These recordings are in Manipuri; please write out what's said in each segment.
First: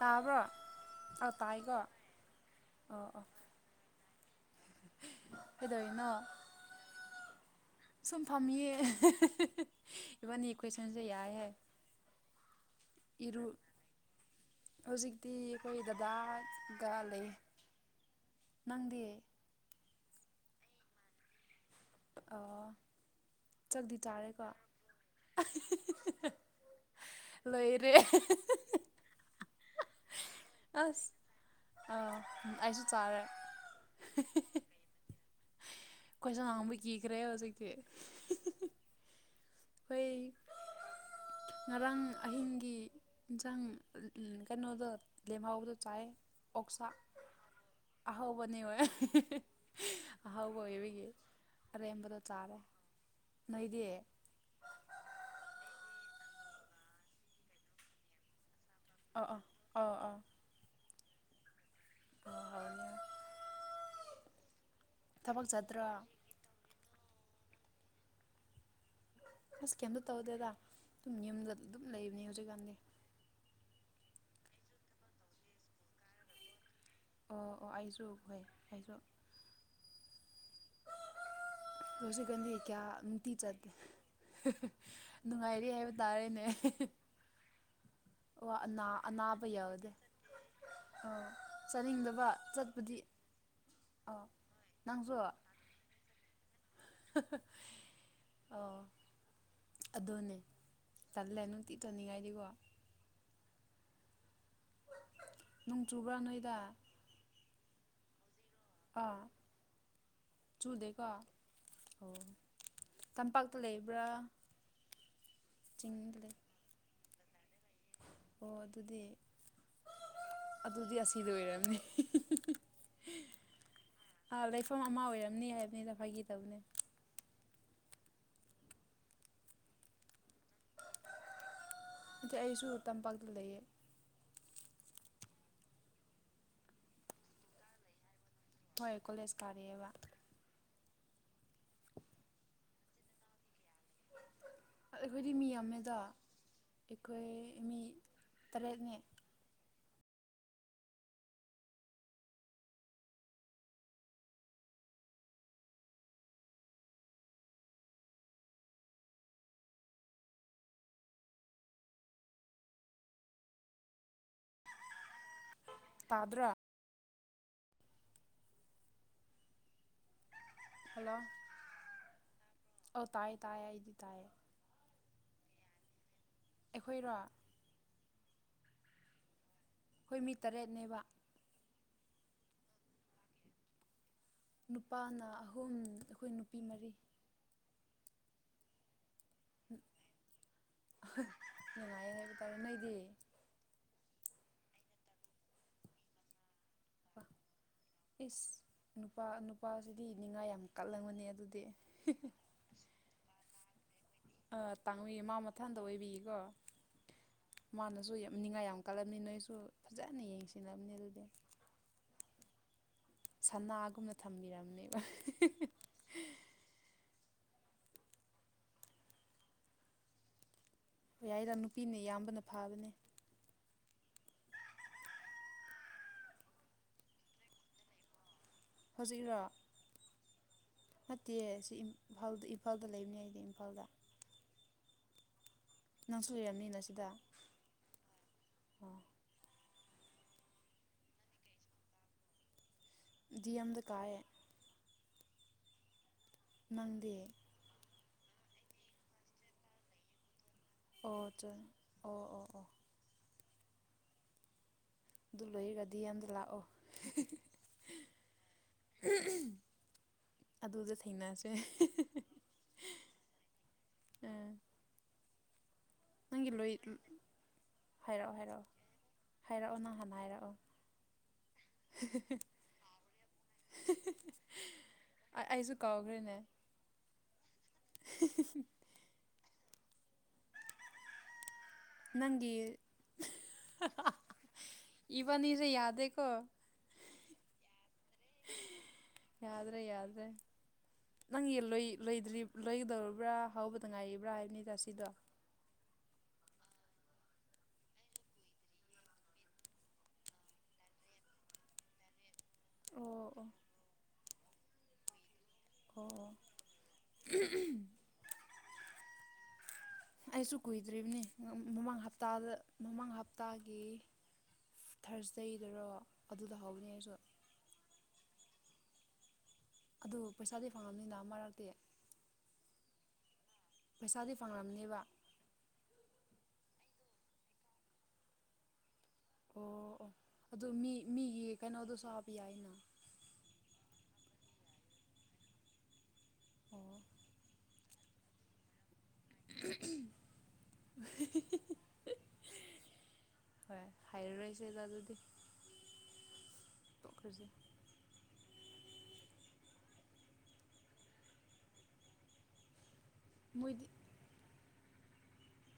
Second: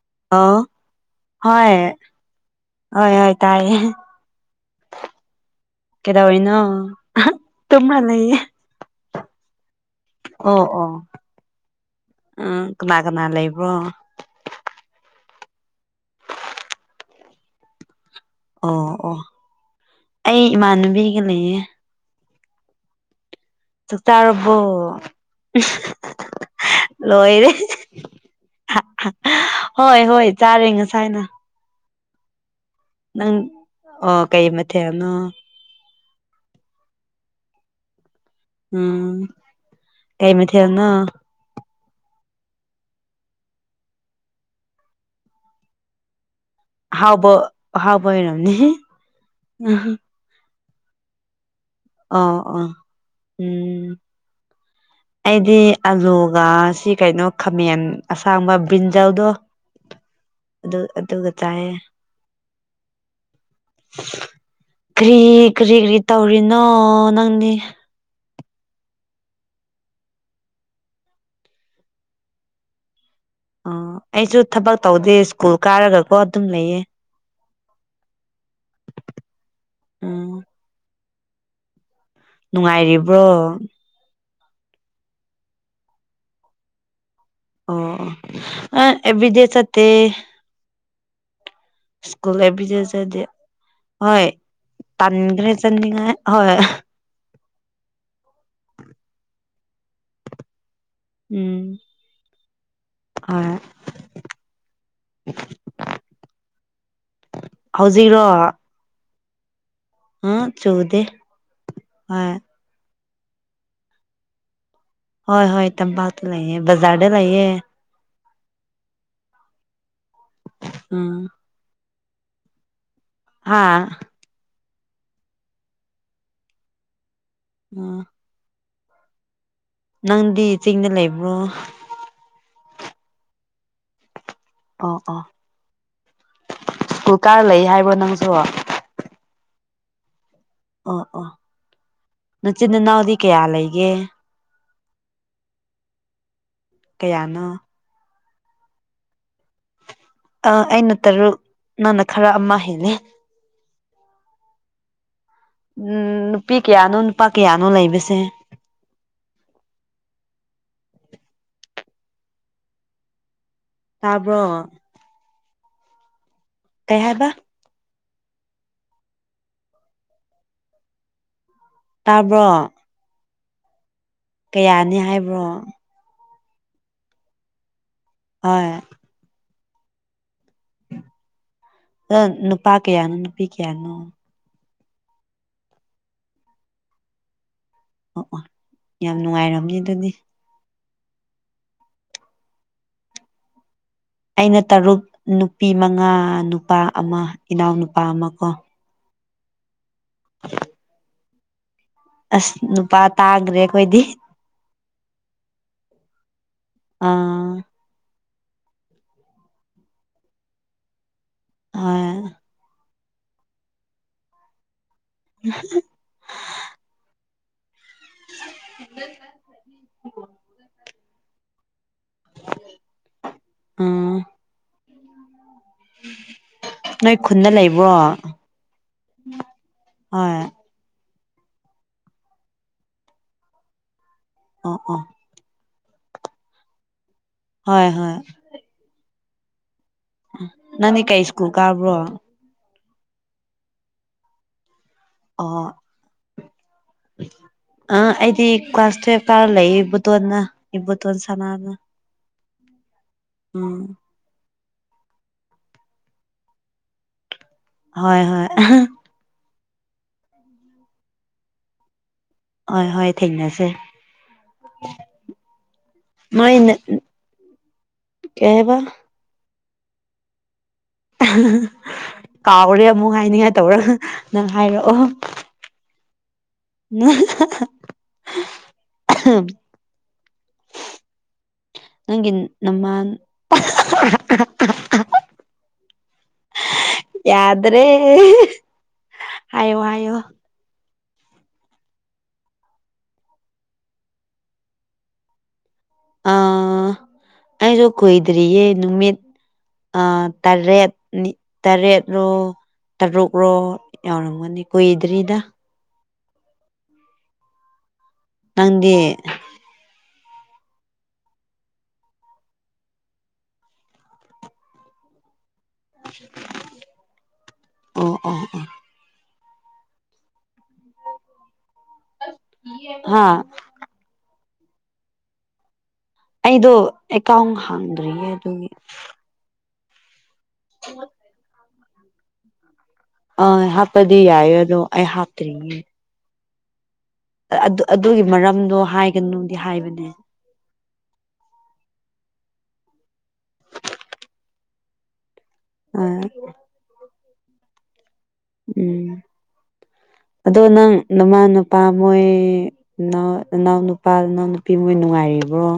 ꯇꯥꯕ꯭ꯔꯣ ꯑꯣ ꯑꯧ ꯍꯣꯏ ꯇꯥꯏꯀꯣ ꯑꯣ ꯍꯣꯏ ꯑꯣ ꯍꯣꯏ ꯇꯥꯏꯌꯦ [inaudible] ꯀꯩꯗꯧꯔꯤꯅꯣ ꯇꯨꯝꯔ ꯁꯨꯝ ꯂꯩꯌꯦ ꯐꯝꯃꯤꯌꯦ ꯑꯦ ꯍꯦ ꯍꯦ ꯍꯦ ꯏꯕꯥꯅꯤ ꯑꯣ ꯑꯣ ꯈꯨꯏꯁꯟꯁꯦ ꯌꯥꯏꯍꯦ ꯎꯝ ꯀꯅꯥ ꯀꯅꯥ ꯏꯔꯨ ꯂꯩꯕ꯭ꯔꯣ ꯍꯧꯖꯤꯛꯇꯤ ꯑꯩꯈꯣꯏ ꯗꯗꯥꯒ ꯂꯩ ꯑꯣ ꯅꯪꯗꯤ ꯑꯣ ꯑꯩ ꯏꯃꯥꯟꯅꯕꯤꯒ ꯂꯩꯌꯦ ꯑꯣ ꯆꯥꯛꯗꯤ ꯆꯥꯛ ꯆꯥꯔꯦꯀꯣ ꯆꯥꯔꯕꯣ ꯑꯍꯤ ꯍꯤ ꯍꯤ ꯍꯥ ꯂꯣꯏꯔꯦ ꯂꯩꯔꯦ ꯑꯍꯦ ꯍꯦ ꯍꯦ ꯍꯣꯏ ꯍꯣꯏ ꯆꯥꯔꯦ ꯉꯁꯥꯏꯅ ꯑ ꯎꯝ ꯑꯩꯁꯨ ꯆꯥꯔꯦ ꯅꯪ ꯑꯣ ꯀꯩ ꯃꯊꯦꯜꯅꯣ ꯀꯣꯏꯁꯟ ꯍꯪꯕ ꯀꯤꯈ꯭ꯔꯦ ꯍꯧꯖꯤꯛꯇꯤ ꯍꯤ ꯍꯤ ꯎꯝ ꯑꯩꯈꯣꯏ ꯀꯩ ꯃꯊꯦꯜꯅꯣ ꯉꯔꯥꯡ ꯑꯍꯤꯡꯒꯤ ꯏꯟꯁꯥꯡ ꯀꯩꯅꯣꯗꯣ ꯂꯦꯝꯍꯧꯕꯗꯣ ꯆꯥꯏ ꯑꯣꯛꯁꯥ ꯑꯍꯥꯎꯕ ꯑꯍꯥꯎꯕ ꯑꯣꯏꯔꯝꯅꯤ ꯑꯍꯥꯎꯕꯅꯦ ꯑꯣꯏ ꯑꯍꯤ ꯍꯤ ꯍꯤ ꯑꯍꯥꯎꯕ ꯑꯣꯏꯕꯒꯤ ꯑꯔꯦꯝꯕꯗꯣ ꯑꯣ ꯆꯥꯔꯦ ꯑꯣ ꯅꯣꯏꯗꯤ ꯎꯝ ꯑꯩꯗꯤ ꯑꯂꯨꯒ ꯁꯤ ꯀꯩꯅꯣ ꯈꯥꯃꯦꯟ ꯑꯁꯥꯡꯕ ꯑꯥ ꯕꯤꯟꯖꯥꯜꯗꯣ ꯑꯥ ꯑꯥ ꯑꯗꯨ ꯑꯗꯨꯒ ꯆꯥꯏꯌꯦ ꯑꯣ ꯍꯥꯎꯅꯤ ꯀ꯭ꯔꯤ ꯊꯕꯛ ꯀ꯭ꯔꯤ ꯆꯠꯇ꯭ꯔꯥ ꯀ꯭ꯔꯤ ꯇꯧꯔꯤꯅꯣ ꯅꯪꯗꯤ ꯑꯁ ꯀꯩꯝꯇ ꯇꯧꯗꯦꯗ ꯑꯗꯨꯝ ꯌꯨꯝꯗ ꯑꯗꯨꯝ ꯂꯩꯕꯅꯦ ꯍꯧꯖꯤꯛꯀꯥꯟꯗꯤ ꯑꯣ ꯑꯩꯁꯨ ꯊꯕꯛ ꯇꯧꯗꯦ ꯁ꯭ꯀꯨꯜ ꯀꯥꯔꯒꯀꯣ ꯑꯗꯨꯝ ꯂꯩꯌꯦ ꯑꯣ ꯑꯣ ꯑꯩꯁꯨ ꯍꯣꯏ ꯑꯩꯁꯨ ꯎꯝ ꯍꯧꯖꯤꯛ ꯀꯥꯟꯗꯤ ꯀꯌꯥ ꯅꯨꯡꯉꯥꯏꯔꯤꯕ꯭ꯔꯣ ꯅꯨꯡꯇꯤ ꯆꯠꯗꯦ ꯍꯥ ꯍ ꯅꯨꯡꯉꯥꯏꯔꯤ ꯍꯥꯏꯕ ꯇꯥꯔꯦꯅꯦ ꯑꯦ ꯍꯤ ꯍꯤ ꯑꯣ ꯑꯣ ꯑꯩ ꯑꯅꯥꯕ ꯑꯦꯕ꯭ꯔꯤꯗꯦ ꯆꯠꯇꯦ ꯌꯥꯎꯗꯦ ꯑꯥ ꯆꯥꯅꯤꯡꯗꯕ ꯁ꯭ꯀꯨꯜ ꯑꯦꯕ꯭ꯔꯤꯗꯦ ꯆꯠꯄꯗꯤ ꯆꯠꯇꯦ ꯑꯥ ꯍꯣꯏ ꯇꯟꯈ꯭ꯔꯦ ꯆꯠꯅꯤꯡꯉꯥꯏ ꯍꯣꯏ ꯍ ꯍ ꯑꯣ ꯑꯗꯨꯅꯦ ꯇꯜꯂꯦ ꯎꯝ ꯅꯨꯡꯇꯤ ꯆꯠꯅꯤꯡꯉꯥꯏꯗꯤꯀꯣ ꯍꯣꯏ ꯅꯣꯡ ꯆꯨꯕ꯭ꯔꯥ ꯅꯣꯏꯗꯥ ꯍꯧꯖꯤꯛꯔꯣ ꯑꯥ ꯎꯝ ꯆꯨꯗꯦ ꯆꯨꯗꯦꯀꯣ ꯑꯣ ꯍꯣꯏ ꯇꯝꯄꯥꯛꯇ ꯂꯩꯕ꯭ꯔꯥ ꯍꯣꯏ ꯍꯣꯏ ꯆꯤꯡꯗ ꯇꯝꯄꯥꯛꯇ ꯂꯩ ꯂꯩꯌꯦ ꯕꯖꯥꯔꯗ ꯂꯩꯌꯦ ꯑꯣ ꯑꯗꯨꯗꯤ ꯑꯗꯨꯗꯤ ꯑꯁꯤ ꯎꯝ ꯂꫭꯏꯔꯝꯅꯤ [unintelligible] ꯍꯥꯥ ꯍꯥ ꯂꯩꯐꯝ ꯑꯃ ꯑꯣꯏꯔꯝꯅꯤ ꯍꯥꯏꯕꯅꯤꯗ ꯐꯥꯒꯤ ꯇꯧꯕꯅꯦ ꯑꯥ ꯅꯪꯗꯤ ꯆꯤꯡꯗ ꯂꯩꯕ꯭ꯔꯣ ꯏ ꯑꯩꯁꯨ ꯇꯝꯄꯥꯛꯇ ꯂꯩꯌꯦ ꯑꯣ ꯑꯣ ꯁ꯭ꯀꯨꯜ ꯀꯥꯔ ꯂꯩ ꯍꯥꯏꯕꯣ ꯅꯪꯁꯨ ꯍꯣꯏ ꯀꯣꯂꯦꯖ ꯀꯥꯔꯤꯑꯕ ꯑ ꯑꯥ ꯏꯆꯤꯟ ꯏꯅꯥꯎꯗꯤ ꯀꯌꯥ ꯂꯩꯒꯦ ꯑꯩꯈꯣꯏꯗꯤ ꯃꯤ ꯑꯃꯗ ꯑꯩꯈꯣꯏ ꯀꯌꯥꯅꯣ ꯃꯤ ꯇꯔꯦꯠꯅꯦ ꯑ ꯑꯩꯅ ꯇꯔꯨꯛ ꯅꯪꯅ ꯈꯔ ꯑꯃ ꯍꯦꯜꯂꯦ ꯎꯝ ꯅꯨꯄꯤ ꯀꯌꯥꯅꯣ ꯅꯨꯄꯥ ꯀꯌꯥꯅꯣ ꯂꯩꯕꯁꯦ ꯇꯥꯕ꯭ꯔꯣ ꯇꯥꯗ꯭ꯔ ꯀꯩ ꯍꯥꯏꯕ ꯍꯜꯂꯣ ꯇꯥꯕ꯭ꯔꯣ ꯑ ꯇꯥꯏꯌꯦ ꯇꯥꯏꯌꯦ ꯏꯗꯤ ꯇꯥꯏꯌꯦ ꯀꯌꯥꯅꯤ ꯍꯥꯏꯕ꯭ꯔꯣ ꯑꯩꯈꯣꯏꯔꯣ ꯍꯣꯏ ꯑꯩꯈꯣꯏ ꯃꯤ ꯇꯔꯦꯠꯅꯦꯕ ꯑ ꯅꯨꯄꯥ ꯀꯌꯥꯅꯣ ꯅꯨꯄꯤ ꯀꯌꯥꯅꯣ ꯅꯨꯄꯥꯅ ꯑꯍꯨꯝ ꯑꯩꯈꯣꯏ ꯅꯨꯄꯤ ꯃꯔꯤ ꯑꯣ ꯑꯣ ꯌꯥꯝ ꯅꯨꯡꯉꯥꯏꯔꯝꯅꯦ ꯑꯗꯨꯗꯤ ꯉꯥꯏ ꯍꯥꯏꯕ ꯇꯥꯔꯦ ꯅꯣꯏꯗꯤ ꯑꯩꯅ ꯇꯔꯨꯛ ꯅꯨꯄꯤ ꯃꯉꯥ ꯅꯨꯄꯥ ꯑꯃ ꯏꯅꯥꯎ ꯅꯨꯄꯥ ꯑꯃ ꯀꯣ ꯏꯁ ꯅꯨꯄꯥ ꯅꯨꯄꯥꯁꯤꯗꯤ ꯅꯤꯡꯅꯤꯉꯥ ꯌꯥꯝ ꯀꯜꯂꯝꯕꯅꯤ ꯑꯗꯨꯗꯤ ꯑꯁ ꯅꯨꯄꯥ ꯇꯥꯡꯈ꯭ꯔꯦ ꯑꯩꯈꯣꯏꯗꯤ ꯇꯥꯡꯉꯏ ꯃꯥ ꯃꯊꯥꯟꯗ ꯑꯣꯏꯕꯤꯌꯦꯀꯣ ꯑꯥ ꯃꯥꯅꯁꯨ ꯌꯥꯝ ꯅꯤꯡꯉꯥꯏ ꯌꯥꯝ ꯀꯜꯂꯝꯕꯅꯤ ꯅꯣꯏꯁꯨ ꯐꯖꯅ ꯌꯦꯡꯁꯤꯜꯂꯕꯅꯤ ꯑꯗꯨꯗꯤ ꯍ ꯁꯅꯥꯒꯨꯝꯅ ꯊꯝꯕꯤꯔꯝꯅꯦꯕ ꯎꯝ [unintelligible] ꯑꯣ ꯌꯥꯏꯔ ꯅꯨꯄꯤꯅ ꯏꯌꯥꯝꯕꯅ ꯐꯥꯕꯅꯦ ꯑꯥ ꯅꯣꯏ ꯈꯨꯟꯅ ꯂꯩꯕ꯭ꯔꯣ ꯍꯧꯖꯤꯛꯔꯣ ꯍꯣꯏ ꯐꯠꯇꯦ ꯁꯤ ꯏꯝꯐꯥꯜꯗ ꯏꯝꯐꯥꯜꯗ ꯂꯩꯕꯅꯦ ꯑꯩꯗꯤ ꯏꯝꯐꯥꯜꯗ ꯑꯥ ꯑꯥ ꯅꯪꯁꯨ ꯂꯩꯔꯝꯅꯤꯅ ꯁꯤꯗ ꯍꯣꯏ ꯍꯣꯏ ꯑꯣ ꯅꯅꯤ ꯀꯩ ꯏꯁꯀꯨꯜ ꯀꯥꯕ꯭ꯔꯣ ꯗꯤ ꯑꯃꯝꯗ ꯀꯥꯏꯑꯦ ꯑ ꯅꯪꯗꯤ ꯑ ꯑꯩꯗꯤ ꯀ꯭ꯂꯥꯁ ꯇꯨꯋꯜꯐ ꯀꯥꯔ ꯂꯩ ꯗꯣꯅ ꯏꯕꯇ ꯑꯣꯟ ꯑꯣ ꯁꯅ ꯆꯣ ꯑꯒ ꯑꯣ ꯑꯣ ꯑꯣ ꯎꯝ ꯑꯗꯨ ꯂꯣꯏꯔꯒꯗꯤ ꯌꯥꯝꯗ ꯂꯥꯛꯑꯣ ꯍꯣꯏ ꯍꯣꯏ ꯑꯗꯨꯗ ꯊꯦꯡꯅꯁꯦ ꯍꯣꯏ ꯍꯣꯏ ꯊꯦꯡꯅꯁꯦ ꯎꯝ ꯅꯪꯒꯤ ꯅꯣꯏ ꯂꯣꯏ ꯍꯥꯏꯔꯛꯑꯣ ꯀꯩ ꯍꯥꯏꯔꯛꯑꯣ ꯍꯥꯏꯕ ꯍꯥꯏꯔꯛꯑꯣ ꯅꯪ ꯍꯥꯟꯅ ꯍꯥꯏꯔꯛꯑꯣ ꯀꯥꯎꯔꯦ ꯑꯃꯨꯛ ꯍꯥꯏꯅꯤꯡꯉꯥꯏ ꯇꯧꯔꯒ ꯅꯪ ꯍꯥꯏꯔꯛꯑꯣ ꯑꯩꯁꯨ ꯀꯥꯎꯈ꯭ꯔꯦꯅꯦ ꯎ [unintelligible] [unintelligible] ꯅꯪꯒꯤ ꯏꯕꯥꯅꯤꯁꯦ ꯌꯥꯗꯦꯀꯣ [unintelligible] ꯌꯥꯗ꯭ꯔꯦ ꯍꯥꯏꯌꯣ ꯌꯥꯗ꯭ꯔꯦ ꯍꯥꯏꯌꯣ ꯌꯥꯗ꯭ꯔꯦ ꯅꯪ ꯂꯣꯏ ꯂꯣꯏꯗ꯭ꯔꯤ ꯂꯣꯏꯒꯗꯧꯔꯕ꯭ꯔꯥ ꯍꯧꯕꯗ ꯉꯥꯏꯔꯤꯕ꯭ꯔꯥ ꯍꯥꯏꯕꯅꯤ ꯁꯤꯗꯣ ꯑ ꯑꯩꯗꯨ ꯀꯨꯏꯗ꯭ꯔꯤꯌꯦ ꯅꯨꯃꯤꯠ ꯑ ꯇꯔꯦꯠ ꯇꯔꯦꯠꯂꯣ ꯑꯣ ꯑꯣ ꯇꯔꯨꯛꯔꯣ ꯌꯥꯎꯔꯝꯒꯅꯤ ꯀꯨꯏꯗ꯭ꯔꯤꯗ ꯑꯣ ꯑꯣ [unintelligible] ꯅꯪꯗꯤ ꯑꯩꯁꯨ ꯀꯨꯏꯗ꯭ꯔꯤꯕꯅꯤ ꯃꯃꯥꯡ ꯍꯞꯇꯥꯗ ꯃꯃꯥꯡ ꯍꯞꯇꯥꯒꯤ ꯊꯔꯁꯗꯦꯗꯔꯣ ꯑꯗꯨꯗ ꯍꯧꯕꯅꯤ ꯑꯩꯁꯨ ꯑꯣ ꯑꯣ ꯑꯣ ꯑꯗꯨ ꯄꯩꯁꯥꯗꯤ ꯐꯪꯉꯝꯅꯤꯅ ꯑꯃꯔꯛꯇꯤ [unintelligible] ꯍꯥꯥ ꯄꯩꯁꯥꯗꯤ ꯐꯪꯂꯝꯅꯦꯕ ꯑꯩꯗꯣ ꯑꯦꯀꯥꯎꯟ ꯍꯥꯡꯗ꯭ꯔꯤꯌꯦ ꯑꯗꯨꯒꯤ ꯑꯣ ꯑꯣ ꯑꯗꯨ ꯃꯤ ꯃꯤꯒꯤ ꯀꯩꯅꯣꯗꯨꯁꯨ ꯍꯥꯞꯄ ꯌꯥꯏꯅ ꯑꯪ ꯍꯥꯞꯄꯗꯤ ꯌꯥꯏ ꯑꯗꯣ ꯑꯩ ꯍꯥꯞꯇ꯭ꯔꯤꯌꯦ ꯑꯣ ꯑꯗꯨ ꯑꯗꯨꯒꯤ ꯃꯔꯝꯗꯣ ꯍꯥꯏꯒꯅꯨꯗꯤ ꯍꯥꯏꯕꯅꯦ [unintelligible] ꯍꯣꯏ ꯍꯥꯏꯔ ꯔꯣꯏꯁꯦꯗ ꯑꯗꯨꯗꯤ [unintelligible] ꯇꯣꯛꯈ꯭ꯔꯁꯦ ꯎꯝ ꯑꯗꯣ ꯅꯪ ꯅꯃꯥ ꯅꯄꯥ ꯃꯣꯏ ꯏꯅꯥꯎ ꯃꯣꯏꯗꯤ ꯅꯨꯄꯥ ꯏꯅꯥꯎ ꯅꯨꯄꯤ ꯃꯣꯏ ꯅꯨꯡꯉꯥꯏꯔꯤꯕ꯭ꯔꯣ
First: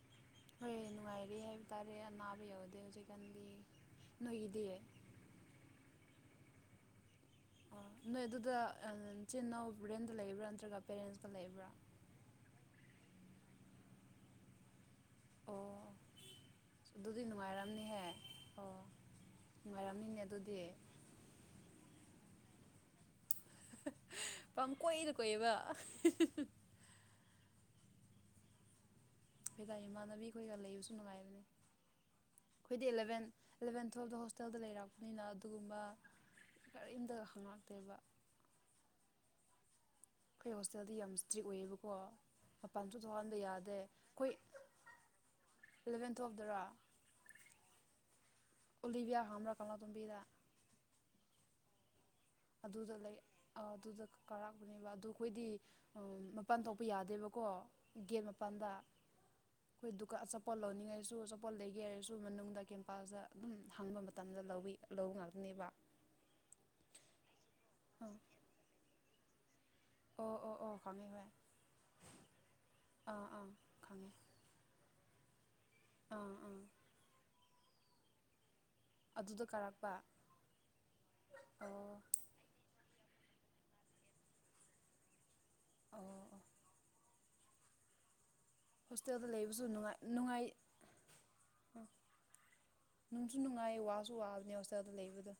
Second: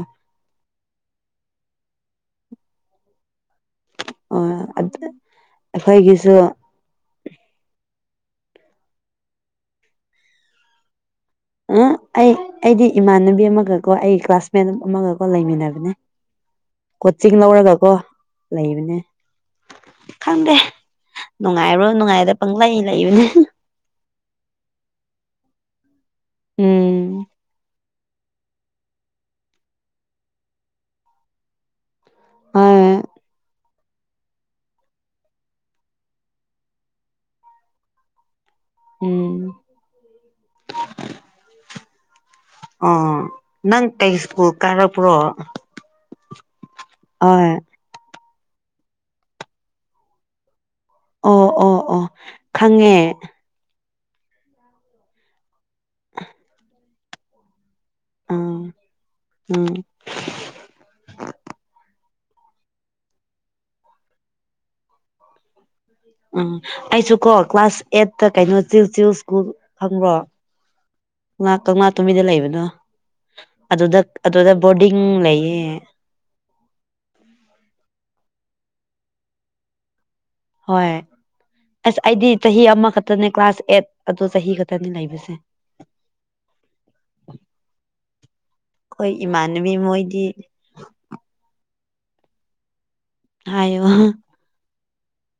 ꯍꯣꯏ ꯅꯨꯡꯉꯥꯏꯔꯤ ꯍꯥꯏꯕ ꯇꯥꯔꯦ ꯑꯅꯥꯕ ꯌꯥꯎꯗꯦ ꯍꯧꯖꯤꯛꯀꯥꯟꯗꯤ ꯑꯣ ꯅꯣꯏꯒꯤꯗꯤ ꯑꯗꯨ ꯑꯩꯈꯣꯏꯒꯤꯁꯨ ꯑꯣ ꯅꯣꯏ ꯑꯗꯨꯗ ꯅꯆꯤꯟ ꯏꯅꯥꯎ ꯔꯦꯟꯗ ꯂꯩꯕ꯭ꯔꯥ ꯅꯠꯇ꯭ꯔꯒ ꯄꯦꯔꯦꯟꯁꯀ ꯂꯩꯕ꯭ꯔꯥ ꯎꯝ ꯑꯩ ꯑꯩꯗꯤ ꯏꯃꯥꯟꯅꯕꯤ ꯑꯃꯒꯀꯣ ꯑꯩ ꯀ꯭ꯂꯥꯁꯃꯦꯠ ꯑꯃꯒꯀꯣ ꯑꯣ ꯂꯩꯃꯤꯟꯅꯕꯅꯦ ꯑꯗꯨꯗꯤ ꯀꯣꯆꯤꯡ ꯂꯧꯔꯒꯀꯣ ꯅꯨꯡꯉꯥꯏꯔꯝꯅꯤꯍꯦ ꯑꯣ ꯂꯩꯕꯅꯦ ꯅꯨꯡꯉꯥꯏꯔꯝꯅꯤꯅꯦ ꯈꯪꯗꯦ ꯑꯗꯨꯗꯤ ꯅꯨꯡꯉꯥꯏꯕ꯭ꯔꯥ ꯅꯨꯡꯉꯥꯏꯗꯕ ꯄꯪꯂꯩ ꯂꯩꯕꯅꯦ ꯄꯪ ꯀꯣꯏꯗ ꯀꯣꯏꯕ ꯎꯝ ꯍꯣꯏꯗꯥ ꯏꯃꯥꯟꯅꯕꯤ ꯑꯩꯈꯣꯏꯒ ꯂꯩꯕꯁꯨ ꯅꯨꯡꯉꯥꯏꯕꯅꯦ ꯑꯩꯈꯣꯏꯗꯤ ꯍꯣꯏ ꯑꯦꯂꯕꯦꯟ ꯑꯦꯂꯚꯦꯟ ꯇꯨꯌꯦꯜꯇ ꯍꯣꯁ ꯍꯣꯁꯇꯦꯜꯗ ꯂꯩꯔꯛꯄꯅꯤꯅ ꯑꯗꯨꯒꯨꯝꯕ ꯀꯔꯤꯝꯇ ꯍꯉꯛꯇꯦꯕ ꯎꯝ ꯑꯩꯈꯣꯏ ꯍꯣꯁꯇꯦꯜꯗꯤ ꯌꯥꯝ ꯏꯁꯇ꯭ꯔꯤꯛ ꯑꯣꯏꯌꯦꯕꯀꯣ ꯃꯄꯥꯟꯁꯨ ꯊꯣꯛꯍꯟꯕ ꯌꯥꯗꯦ ꯑꯩꯈꯣꯏ ꯇꯥꯔꯛꯄ꯭ꯔꯣ ꯏꯂꯚꯦꯟ ꯇꯦꯌꯦꯕ ꯗꯔꯣ ꯍꯣꯏ ꯎꯂꯤꯕꯤꯌꯥ ꯈꯪꯕ꯭ꯔꯥ ꯀꯪꯂꯥ ꯇꯣꯝꯕꯤꯗ ꯑꯣ ꯑꯣ ꯑꯣ ꯈꯪꯉꯦ ꯑꯗꯨꯗ ꯂꯩ ꯑ ꯑꯗꯨꯗ ꯀꯥꯔꯛꯄꯅꯦꯕ ꯑꯗꯨ ꯑꯩꯈꯣꯏꯗꯤ ꯃꯄꯥꯟ ꯊꯣꯛꯄ ꯌꯥꯗꯦꯕꯀꯣ ꯒꯦꯠ ꯎꯝ ꯃꯄꯥꯟꯗ ꯎꯝ ꯑꯩꯈꯣꯏ ꯗꯨ ꯑꯆꯥꯄꯣꯠ ꯂꯧꯅꯤꯡꯉꯥꯏꯁꯨ ꯑꯆꯥꯄꯣꯠ ꯂꯩꯒꯦ ꯍꯥꯏꯔꯁꯨ ꯃꯅꯨꯡꯗ ꯀꯦꯝꯄꯥꯁꯇ ꯑꯗꯨꯝ ꯍꯥꯡꯕ ꯃꯇꯝꯗ ꯂꯧꯏ ꯂꯧꯕ ꯉꯥꯛꯇꯅꯦꯕ ꯑ ꯑꯩꯁꯨ ꯀꯣ ꯀ꯭ꯂꯥꯁ ꯑꯥ ꯑꯦꯠꯠꯇ ꯀꯩꯅꯣ ꯆ ꯆ ꯁ꯭ꯀꯨꯜ ꯈꯪꯕ꯭ꯔꯣ ꯑꯣ ꯑꯣ ꯑꯣ ꯈꯪꯉꯦ ꯍꯣꯏ ꯀꯪꯂꯥ ꯇꯨꯝꯕꯤꯗ ꯂꯩꯕꯅꯣ ꯑꯥ ꯑꯥ ꯑꯗꯨꯗ ꯈꯪꯉꯦ ꯑꯗꯨꯗ ꯕꯣꯔꯗꯤꯡ ꯂꯩꯌꯦ ꯑꯥ ꯑꯥ ꯑꯗꯨꯗꯣ ꯀꯥꯔꯛꯄ ꯍꯣꯏ ꯑꯁ ꯑꯣ ꯑꯩꯗꯤ ꯆꯍꯤ ꯑꯃꯈꯛꯇꯅꯦ ꯀ꯭ꯂꯥꯁ ꯑꯦꯠ ꯑꯗꯨ ꯆꯍꯤ ꯈꯛꯇꯅꯤ ꯂꯩꯕꯁꯦ ꯑꯣ ꯑꯩꯈꯣꯏ ꯍꯣꯁꯇꯦꯜꯗ ꯂꯩꯕꯁꯨ ꯏꯃꯥꯟꯅꯕꯤ ꯅꯨꯡꯉꯥꯏ ꯃꯣꯏꯗꯤ ꯅꯨꯡꯉꯥꯏ ꯅꯨꯡꯁꯨ ꯅꯨꯡꯉꯥꯏꯌꯦ ꯍꯥꯏꯌꯣ ꯋꯥꯁꯨ ꯋꯥꯕꯅꯦ ꯍꯣꯁꯇꯦꯜꯗ ꯂꯩꯕꯗ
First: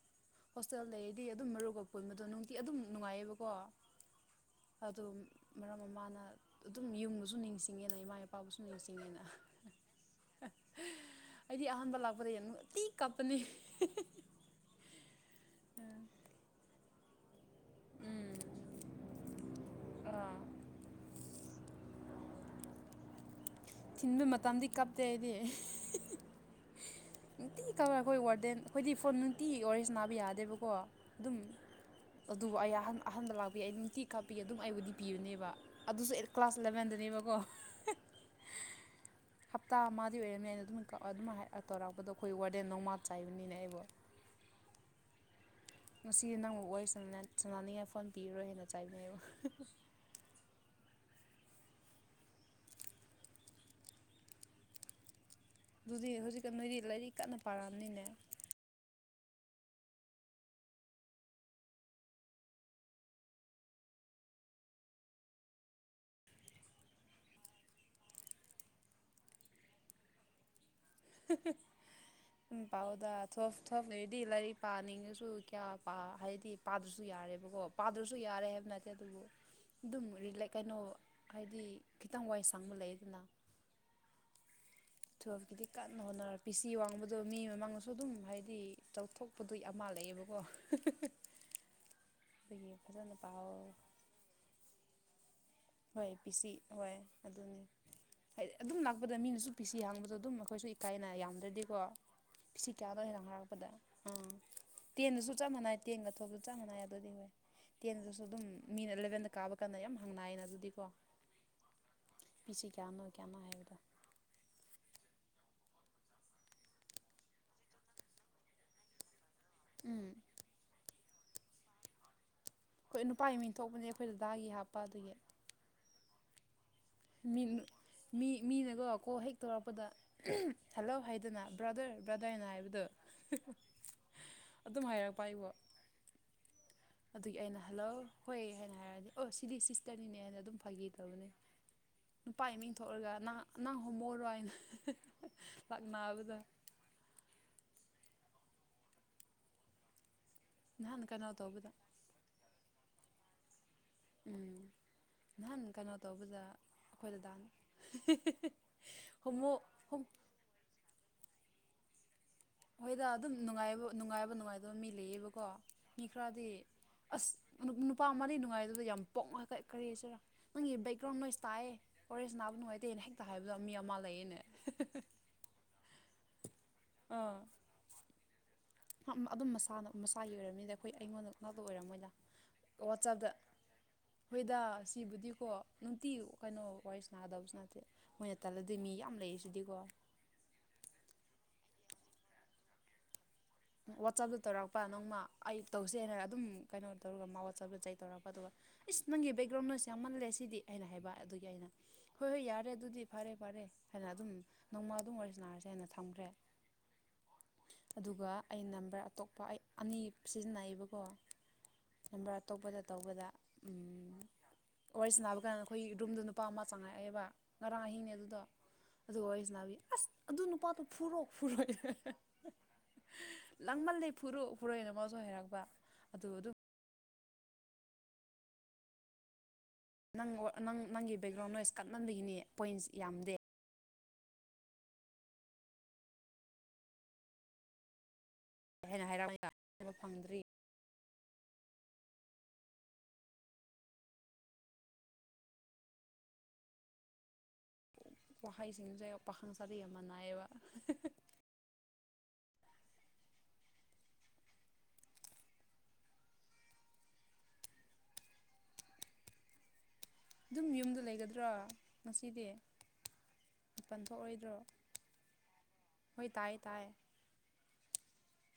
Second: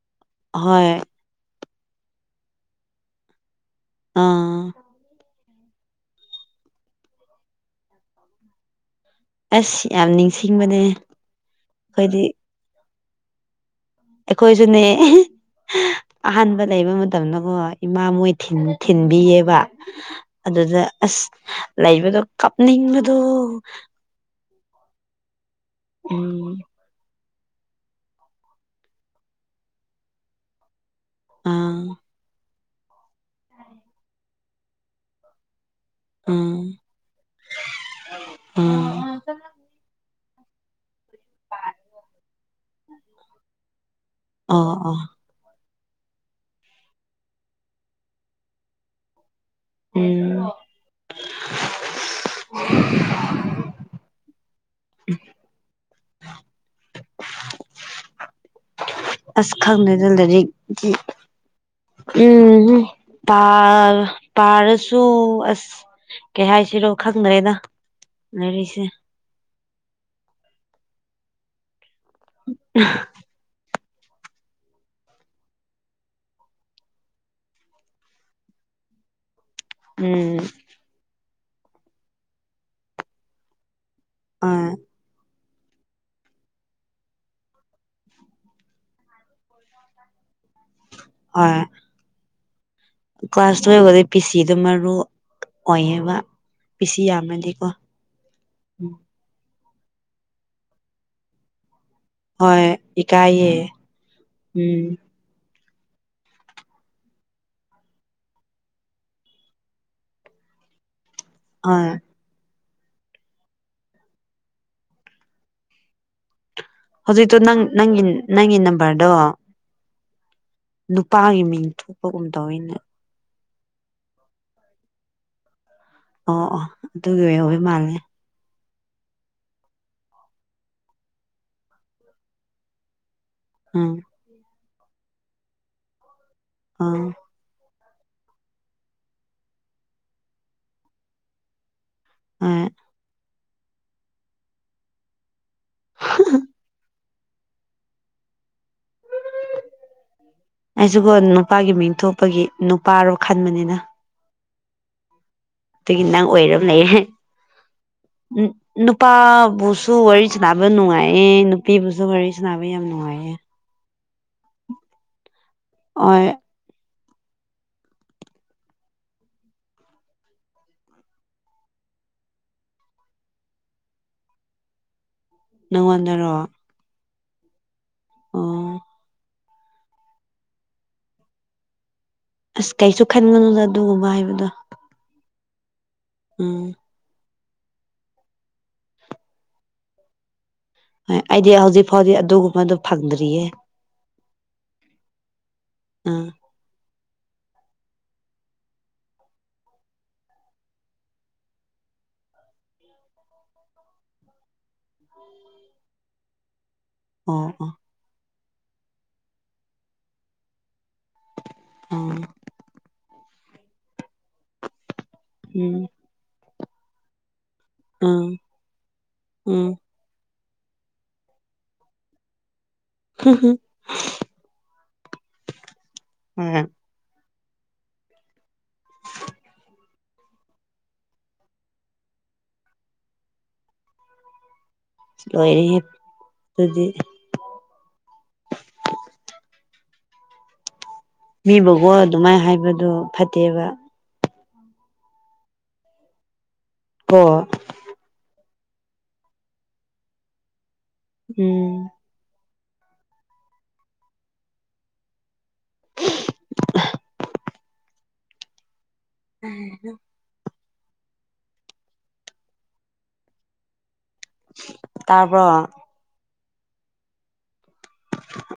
ꯍꯣꯁꯇꯦꯜ ꯍꯣꯏ ꯂꯩ ꯗꯤ ꯑꯗꯨꯝ ꯃꯔꯨꯞ ꯀ ꯄꯨꯣꯏꯕꯗꯣ ꯅꯨꯡꯇꯤ ꯑꯗꯨꯝ ꯅꯨꯡꯉꯥꯏꯌꯦꯕꯀꯣ ꯑꯥ ꯑꯗꯨ ꯃꯔꯝ ꯑꯃꯅ ꯑꯗꯨꯝ ꯌꯨꯝꯕꯨꯁꯨ ꯅꯤꯡꯁꯤꯡꯉꯦꯅ ꯏꯃꯥ ꯏꯄꯥꯕꯨꯁꯨ ꯅꯤꯡꯁꯤꯡꯉꯦꯅ ꯑꯁ ꯌꯥꯝ ꯅꯤꯡꯁꯤꯡꯕꯅꯦ ꯑꯩꯈꯣꯏꯗꯤ ꯇꯤ ꯀꯞꯄꯅꯤ ꯑꯩꯈꯣꯏꯁꯨꯅꯦ ꯑꯍꯥꯟꯕ ꯂꯩꯕ ꯃꯇꯝꯗꯀꯣ ꯏꯃꯥ ꯃꯣꯏ ꯊꯤꯟ ꯕꯤꯌꯦꯕ ꯑꯥ ꯑꯗꯨꯗ ꯑꯁ ꯂꯩꯕꯗꯣ ꯀꯞꯅꯤꯡꯕꯗꯣ ꯊꯤꯟꯕ ꯃꯇꯝꯗꯤ ꯀꯞꯇꯦ ꯑꯩꯗꯤ ꯑꯩ ꯍꯝ ꯅꯨꯡꯇꯤ ꯀꯛꯔ ꯑꯩꯈꯣꯏ ꯋꯥꯔꯗꯦꯟ ꯑꯩꯈꯣꯏꯗꯤ ꯐꯣꯟ ꯅꯨꯡꯇꯤꯒꯤ ꯋꯥꯔꯤꯔꯁ ꯅꯥꯕ ꯌꯥꯗꯦꯕꯀꯣ ꯑꯗꯨꯝ ꯑꯥ ꯑꯗꯨꯕꯨ ꯑꯩ ꯑꯍꯟ ꯑꯍꯟꯗ ꯂꯥꯛꯄꯤ ꯑꯩ ꯅꯨꯡꯇꯤ ꯀꯥꯞꯄꯤ ꯑꯗꯨꯝ ꯑꯩꯕꯨꯗꯤ ꯄꯤꯔꯨꯅꯦꯕ ꯑꯗꯨꯁꯨ ꯑꯩꯠ ꯀ꯭ꯂꯥꯁ ꯎꯝ ꯏꯂꯚꯦꯟꯗꯅꯦꯕꯀꯣ ꯎꯝ ꯍꯞꯇꯥ ꯑꯃꯗꯤꯗꯤ ꯑꯣꯏꯔꯝꯅꯤ ꯍꯥꯏꯅ ꯑꯗꯨꯝ ꯑꯗꯨꯝ ꯇꯧꯔꯛꯄꯗꯣ ꯑꯩꯈꯣꯏ ꯋꯥꯔꯗꯦꯟ ꯅꯣꯡꯃꯥꯛ ꯆꯥꯏꯕꯅꯤꯅ ꯑꯩꯕꯣ ꯑꯥ ꯑꯥ ꯉꯁꯤꯗꯤ ꯅꯪꯕꯨ ꯑꯣꯏꯁ ꯆꯅꯅꯤꯡꯉꯥꯏ ꯐꯣꯟ ꯄꯤꯔꯔꯣꯏ ꯍꯦꯟꯅ ꯆꯥꯏꯕꯅꯦꯕ ꯎꯝ ꯎ ꯑꯗꯨꯗꯤ ꯍꯧꯖꯤꯛꯀ ꯅꯣꯏꯗꯤ ꯂꯥꯏꯔꯤꯛ ꯀꯟꯅ ꯄꯥꯔꯛꯑꯕꯅꯤꯅꯦ ꯑꯁ ꯈꯪꯅꯩꯗ ꯂꯥꯏꯔꯤꯛꯀꯤ ꯎꯝ ꯄꯥꯔ ꯄꯥꯔꯁꯨ ꯑꯁ ꯀꯩ ꯍꯥꯏꯁꯤꯔꯣ ꯈꯪꯗ꯭ꯔꯦꯗ ꯂꯩꯔꯤꯁꯦ ꯄꯥꯎꯗ ꯊꯣꯞ ꯊꯣꯞ ꯂꯩꯗꯤ ꯂꯥꯏꯔꯤꯛ ꯄꯥꯅꯤꯡꯉꯁꯨ ꯀꯌꯥ ꯄꯥ ꯍꯥꯏꯗꯤ ꯄꯥꯗ꯭ꯔꯁꯨ ꯌꯥꯔꯦꯕꯀꯣ ꯄꯥꯗ꯭ꯔꯁꯨ ꯌꯥꯔꯦ ꯍꯥꯏꯕ ꯅꯠꯇꯦ ꯑꯗꯨꯕꯨ [unintelligible] ꯑꯗꯨꯝꯔꯤꯦꯛ ꯀꯩꯅꯣ ꯍꯥꯏꯗꯤ ꯈꯤꯇꯪ ꯋꯥꯏ ꯁꯥꯡꯕ ꯂꯩꯗꯅ ꯑ ꯊꯨꯞꯀꯤꯗꯤ ꯀꯟꯅ ꯍꯣꯠꯅꯔ ꯄꯁꯤ ꯋꯥꯡꯕꯗꯣ ꯃꯤ ꯃꯃꯥꯡꯗꯁꯨ ꯑꯗꯨꯝ ꯍꯥꯏꯗꯤ ꯇꯧꯊꯣꯛ ꯄꯣꯠꯇꯏ ꯑꯃ ꯃꯥꯜꯂꯌꯦꯦꯕꯀꯣ ꯍ ꯐꯌꯦ ꯐꯖꯅ ꯀ꯭ꯂꯥꯁ ꯄꯥꯎ ꯇꯕꯗ ꯄꯤꯁꯤꯗ ꯃꯔꯨ ꯍꯣꯏ ꯑꯣꯏꯌꯦꯕ ꯄꯤ ꯁꯤ ꯄꯤ ꯍꯣꯏ ꯁꯤ ꯑꯗꯨꯅꯤ ꯌꯥꯝꯃꯗꯤꯀꯣ ꯍꯥꯏꯗꯤ ꯑꯗꯨꯝ ꯎꯝ ꯂꯥꯛꯄꯗ ꯃꯤꯅꯁꯨ ꯄꯤꯁꯤ ꯍꯥꯡꯕꯗꯣ ꯑꯗꯨꯝ ꯑꯩꯈꯣꯏꯁꯨ ꯏꯀꯥꯏꯅ ꯌꯥꯝꯗ꯭ꯔꯗꯤꯀꯣ ꯍꯣꯏ ꯐꯤꯁꯤ ꯀꯌꯥꯗꯣ ꯍꯦ ꯅꯪ ꯏꯀꯥꯏꯌꯦ ꯍꯥꯏꯔꯛꯄꯗ ꯑꯥ ꯎꯝ ꯇꯦꯟꯗꯨꯁꯨ ꯆꯞ ꯃꯥꯟꯅꯩ ꯇꯦꯟꯒ ꯊꯣꯛꯄꯁꯨ ꯆꯥꯡ ꯃꯥꯟꯅꯥꯏ ꯑꯗꯨꯗꯤ ꯍ ꯇꯦꯟꯗꯨꯁꯨ ꯑꯗꯨꯝ ꯃꯤꯅ ꯑꯦꯂꯕꯦꯟꯗ ꯀꯥꯕ ꯀꯥꯟꯗ ꯌꯥꯝ ꯍꯥꯡ ꯏꯅ ꯑꯗꯨ ꯀꯣ ꯑ ꯄꯁꯤ ꯀꯌꯥꯅꯣ ꯀꯌꯥꯅꯣ ꯍꯥꯏꯕꯗꯣ ꯍꯧꯖꯤꯛꯇꯣ ꯅꯪ ꯅꯪꯒꯤ ꯅꯪꯒꯤ ꯅꯝꯕꯔꯗꯣ ꯎꯝ ꯅꯨꯄꯥꯒꯤ ꯃꯤꯡ ꯊꯣꯛꯄꯒꯨꯝ ꯇꯧꯑꯅꯦ ꯈꯣꯏ ꯅꯨꯄꯥꯒꯤ ꯃꯤꯡ ꯊꯣꯛꯄꯅꯦ ꯑꯩꯈꯣꯏꯗꯗꯥꯒꯤ ꯍꯥꯞꯄ ꯑꯗꯨꯒꯤ ꯑꯣ ꯑꯣ ꯑꯗꯨꯒꯤ ꯃꯤ ꯑꯣꯏ ꯃꯥꯜꯂꯦ ꯃꯤ ꯃꯤꯅꯀꯣ ꯀꯣꯜ ꯍꯦꯛ ꯇꯧꯔꯛꯄꯗ ꯍꯜꯂꯣ ꯍꯥꯏꯗꯅ ꯕ꯭ꯔꯥꯗꯔ ꯕ꯭ꯔꯥꯗꯔꯅ ꯍꯥꯏꯕꯗꯣ ꯎꯝ ꯑꯗꯨꯝ ꯍꯥꯏꯔꯛꯄ ꯑꯩꯕꯨ ꯑꯥ ꯑꯗꯨꯒꯤ ꯑꯩꯅ ꯍꯜꯂꯣ ꯍꯣꯏ ꯍꯥꯏꯅ ꯍꯥꯏꯔꯗꯤ ꯑꯣ ꯁꯤꯗꯤ ꯁꯤꯁꯇꯔꯅꯤꯅꯦ ꯍꯥꯏꯅ ꯑꯗꯨꯝ ꯐꯥꯈꯤ ꯇꯧꯕꯅꯦ ꯅꯨꯄꯥ ꯍꯣꯏ ꯏꯃꯤꯡ ꯊꯣꯛꯑꯒ ꯅ ꯅꯪ ꯍꯣꯃꯣꯔꯣ ꯍꯥꯏꯅ ꯂꯥꯛꯅꯕꯗ ꯅꯍꯥꯟ ꯑꯩꯁꯤꯒꯣ ꯀꯩꯅꯣ ꯇꯧꯕꯗ ꯅꯨꯄꯥꯒꯤ ꯃꯤꯡ ꯊꯣꯛꯄꯒꯤ ꯅꯨꯄꯥꯔꯣ ꯈꯟꯕꯅꯤꯅ ꯎꯝ ꯅꯍꯥꯟ ꯀꯩꯅꯣ ꯑꯗꯨꯒꯤ ꯅꯪ ꯇꯧꯕꯗ ꯑꯣꯏꯔ ꯂꯩꯔꯦ ꯑꯩꯈꯣꯏꯗ ꯗꯥꯟ ꯈꯨꯝꯃꯣꯛ ꯁꯅꯕ ꯅꯉꯥꯏꯌꯦ ꯅꯨꯄꯤ ꯕꯨꯖꯨ ꯋꯥꯔꯤ ꯁꯥꯟꯅꯕ ꯌꯥꯝ ꯍꯣꯏꯗ ꯑꯗꯨꯝ ꯅꯨꯡꯉꯥꯏꯌꯦ ꯅꯨꯡꯉꯥꯏꯕ ꯅꯨꯡꯉꯥꯏꯕ ꯅꯨꯡꯉꯥꯏꯇꯕ ꯃꯤ ꯂꯩꯌꯦꯕꯀꯣ ꯃꯤ ꯍꯣꯏ ꯈꯔꯗꯤ ꯑꯁ ꯅꯨꯄꯥ ꯑꯃꯗꯤ ꯅꯨꯡꯉꯥꯏꯗꯨꯗ ꯌꯥꯝ ꯄꯣꯛꯉꯒ ꯀꯔꯤꯁꯤꯔꯥ ꯅꯪꯒꯤ ꯕꯦꯛꯒ꯭ꯔꯥꯎꯟ ꯅꯣꯏꯁ ꯇꯥꯏꯌꯦ ꯐꯣꯔꯦꯁ ꯅꯥꯕ ꯅꯨꯡꯉꯥꯏꯇꯦꯅ ꯍꯦꯛꯇ ꯍꯥꯏꯕꯗꯣ ꯃꯤ ꯑꯃ ꯂꯩꯌꯦꯅꯦ ꯅꯪꯉꯣꯟꯗꯔꯣ ꯑꯥ ꯑꯣ ꯑꯗꯨꯝ ꯃꯁꯥꯟꯅ ꯃꯁꯥꯒꯤ ꯑꯣꯏꯔꯝꯅꯤꯗ ꯑꯩꯈꯣꯏ ꯑꯩꯉꯣꯟꯗꯅꯗꯣ ꯑꯣꯏꯔꯝꯃꯣꯏꯅ ꯑꯁ ꯀꯩꯁꯨ ꯋꯥꯆꯞꯇ ꯈꯟꯒꯅꯨꯗ ꯑꯗꯨꯒꯨꯝꯕ ꯍꯥꯏꯕꯗꯣ ꯍꯣꯏꯗ ꯁꯤꯕꯨꯗꯤꯀꯣ ꯅꯨꯡꯇꯤ ꯀꯩꯅꯣ ꯎꯝ ꯋꯥꯔꯤ ꯁꯅꯥꯒꯗꯕꯁꯨ ꯅꯠꯇꯦ ꯃꯣꯏꯅ ꯇꯜꯂꯗꯤ ꯃꯤ ꯌꯥꯝ ꯂꯩꯁꯤꯗꯤꯀꯣ ꯍꯣꯏ ꯑꯩꯗꯤ ꯍꯧꯖꯤꯛ ꯐꯥꯎꯗꯤ ꯑꯗꯨꯒꯨꯝꯕꯗꯣ ꯐꯪꯗ꯭ꯔꯤꯌꯦ ꯋꯥꯆꯞꯇ ꯇꯧꯔꯛꯄ ꯅꯪꯃ ꯑꯌꯨꯛ ꯇꯧꯁꯦꯅ ꯑꯥ ꯑꯗꯨꯝ ꯀꯩꯅꯣ ꯇꯧꯔꯒ ꯃꯥ ꯋꯥꯆꯞꯇꯁꯨꯦ ꯑꯩ ꯇꯧꯔꯛꯄ ꯑꯗꯨꯒ ꯏꯁ ꯅꯪꯒꯤ ꯕꯦꯛꯒ꯭ꯔꯥꯎꯟ ꯂꯣꯏꯁꯦ ꯌꯥꯝꯃꯜꯂꯦ ꯁꯤꯗꯤ ꯑꯩꯅ ꯍꯥꯏꯕ ꯑꯗꯨꯒꯤ ꯑꯩꯅ ꯍꯣꯏ ꯍꯣꯏ ꯌꯥꯔꯦ ꯑꯗꯨꯗꯤ ꯐꯔꯦ ꯐꯔꯦ ꯍꯥꯏꯅ ꯑꯗꯨꯝ ꯅꯣꯡꯃ ꯑꯗꯨꯝ ꯑꯣꯏꯔꯁꯅꯔꯁꯦ ꯍꯥꯏꯅ ꯊꯝꯈ꯭ꯔꯦ ꯑꯥ ꯑꯥ ꯑꯗꯨꯒ ꯑꯩ ꯅꯝꯕꯔ ꯑꯇꯣꯞꯄ ꯑꯩ ꯑꯅꯤ ꯁꯤꯖꯤꯟꯅꯩꯑꯕꯀꯣ ꯑꯣ ꯅꯝꯕꯔ ꯑꯇꯣꯞꯄꯗ ꯇꯧꯕꯗ ꯎꯝ ꯋꯥꯔꯤꯁ ꯅꯥꯅꯕ ꯀꯥꯟꯗ ꯑꯩꯈꯣꯏ ꯎꯝ ꯔꯨꯝꯗ ꯂꯨꯄꯥ ꯑꯃ ꯆꯪꯉꯛꯑꯦꯕ ꯉꯔꯥꯡ ꯑꯍꯤꯡꯅꯦ ꯎꯝ ꯑꯗꯨꯗꯣ ꯑꯗꯨꯒ ꯋꯥꯔꯤꯁꯤ ꯎꯝ ꯅꯥꯕꯤ ꯑꯁ ꯑꯗꯨ ꯅꯨꯄꯥꯗꯣ ꯐꯨꯔꯣ ꯐꯨꯔꯣ ꯂꯪꯃꯜꯂꯤꯦ ꯐꯨꯔꯨꯞ ꯐꯨꯔꯣꯏꯅ ꯑꯃꯁꯁꯨ ꯍꯩꯔꯛꯄ ꯑꯗꯨ ꯑ ꯑꯗꯨꯝ ꯅꯪ ꯅꯪ ꯅꯪꯒꯤ ꯕꯦꯛꯒ꯭ꯔꯥꯎꯟ ꯅꯣꯂꯦꯖ ꯀꯛꯂꯝꯕꯤꯒꯤꯅꯤ ꯄꯣꯏꯟꯁ ꯌꯥꯝꯗꯦ ꯂꯣꯏꯔꯤꯌꯦ ꯗꯨꯗꯤ ꯍꯥꯏꯅ ꯍꯥꯏꯔꯕ ꯐꯪꯗ꯭ꯔꯤ ꯃꯤꯕꯨꯀꯣ ꯑꯗꯨꯃꯥꯏ ꯍꯥꯏꯕꯗꯣ ꯐꯠꯇꯦꯕ ꯀꯣ ꯋꯥꯍꯩꯁꯤꯡꯁꯦ ꯄꯥꯈꯪ ꯁꯔꯤ ꯌꯥꯝ ꯃꯅꯥꯏꯌꯦꯕ ꯎꯝ [unintelligible] [unintelligible] ꯑꯗꯨꯝ ꯌꯨꯝꯗ ꯂꯩꯒꯗ꯭ꯔꯣ ꯉꯁꯤꯗꯤ ꯃꯥꯄꯟ ꯊꯣꯛꯑꯣꯏꯗ꯭ꯔꯣ ꯇꯥꯕ꯭ꯔꯣ ꯍꯣꯏ ꯇꯥꯏꯌꯦ ꯇꯥꯏ [unintelligible]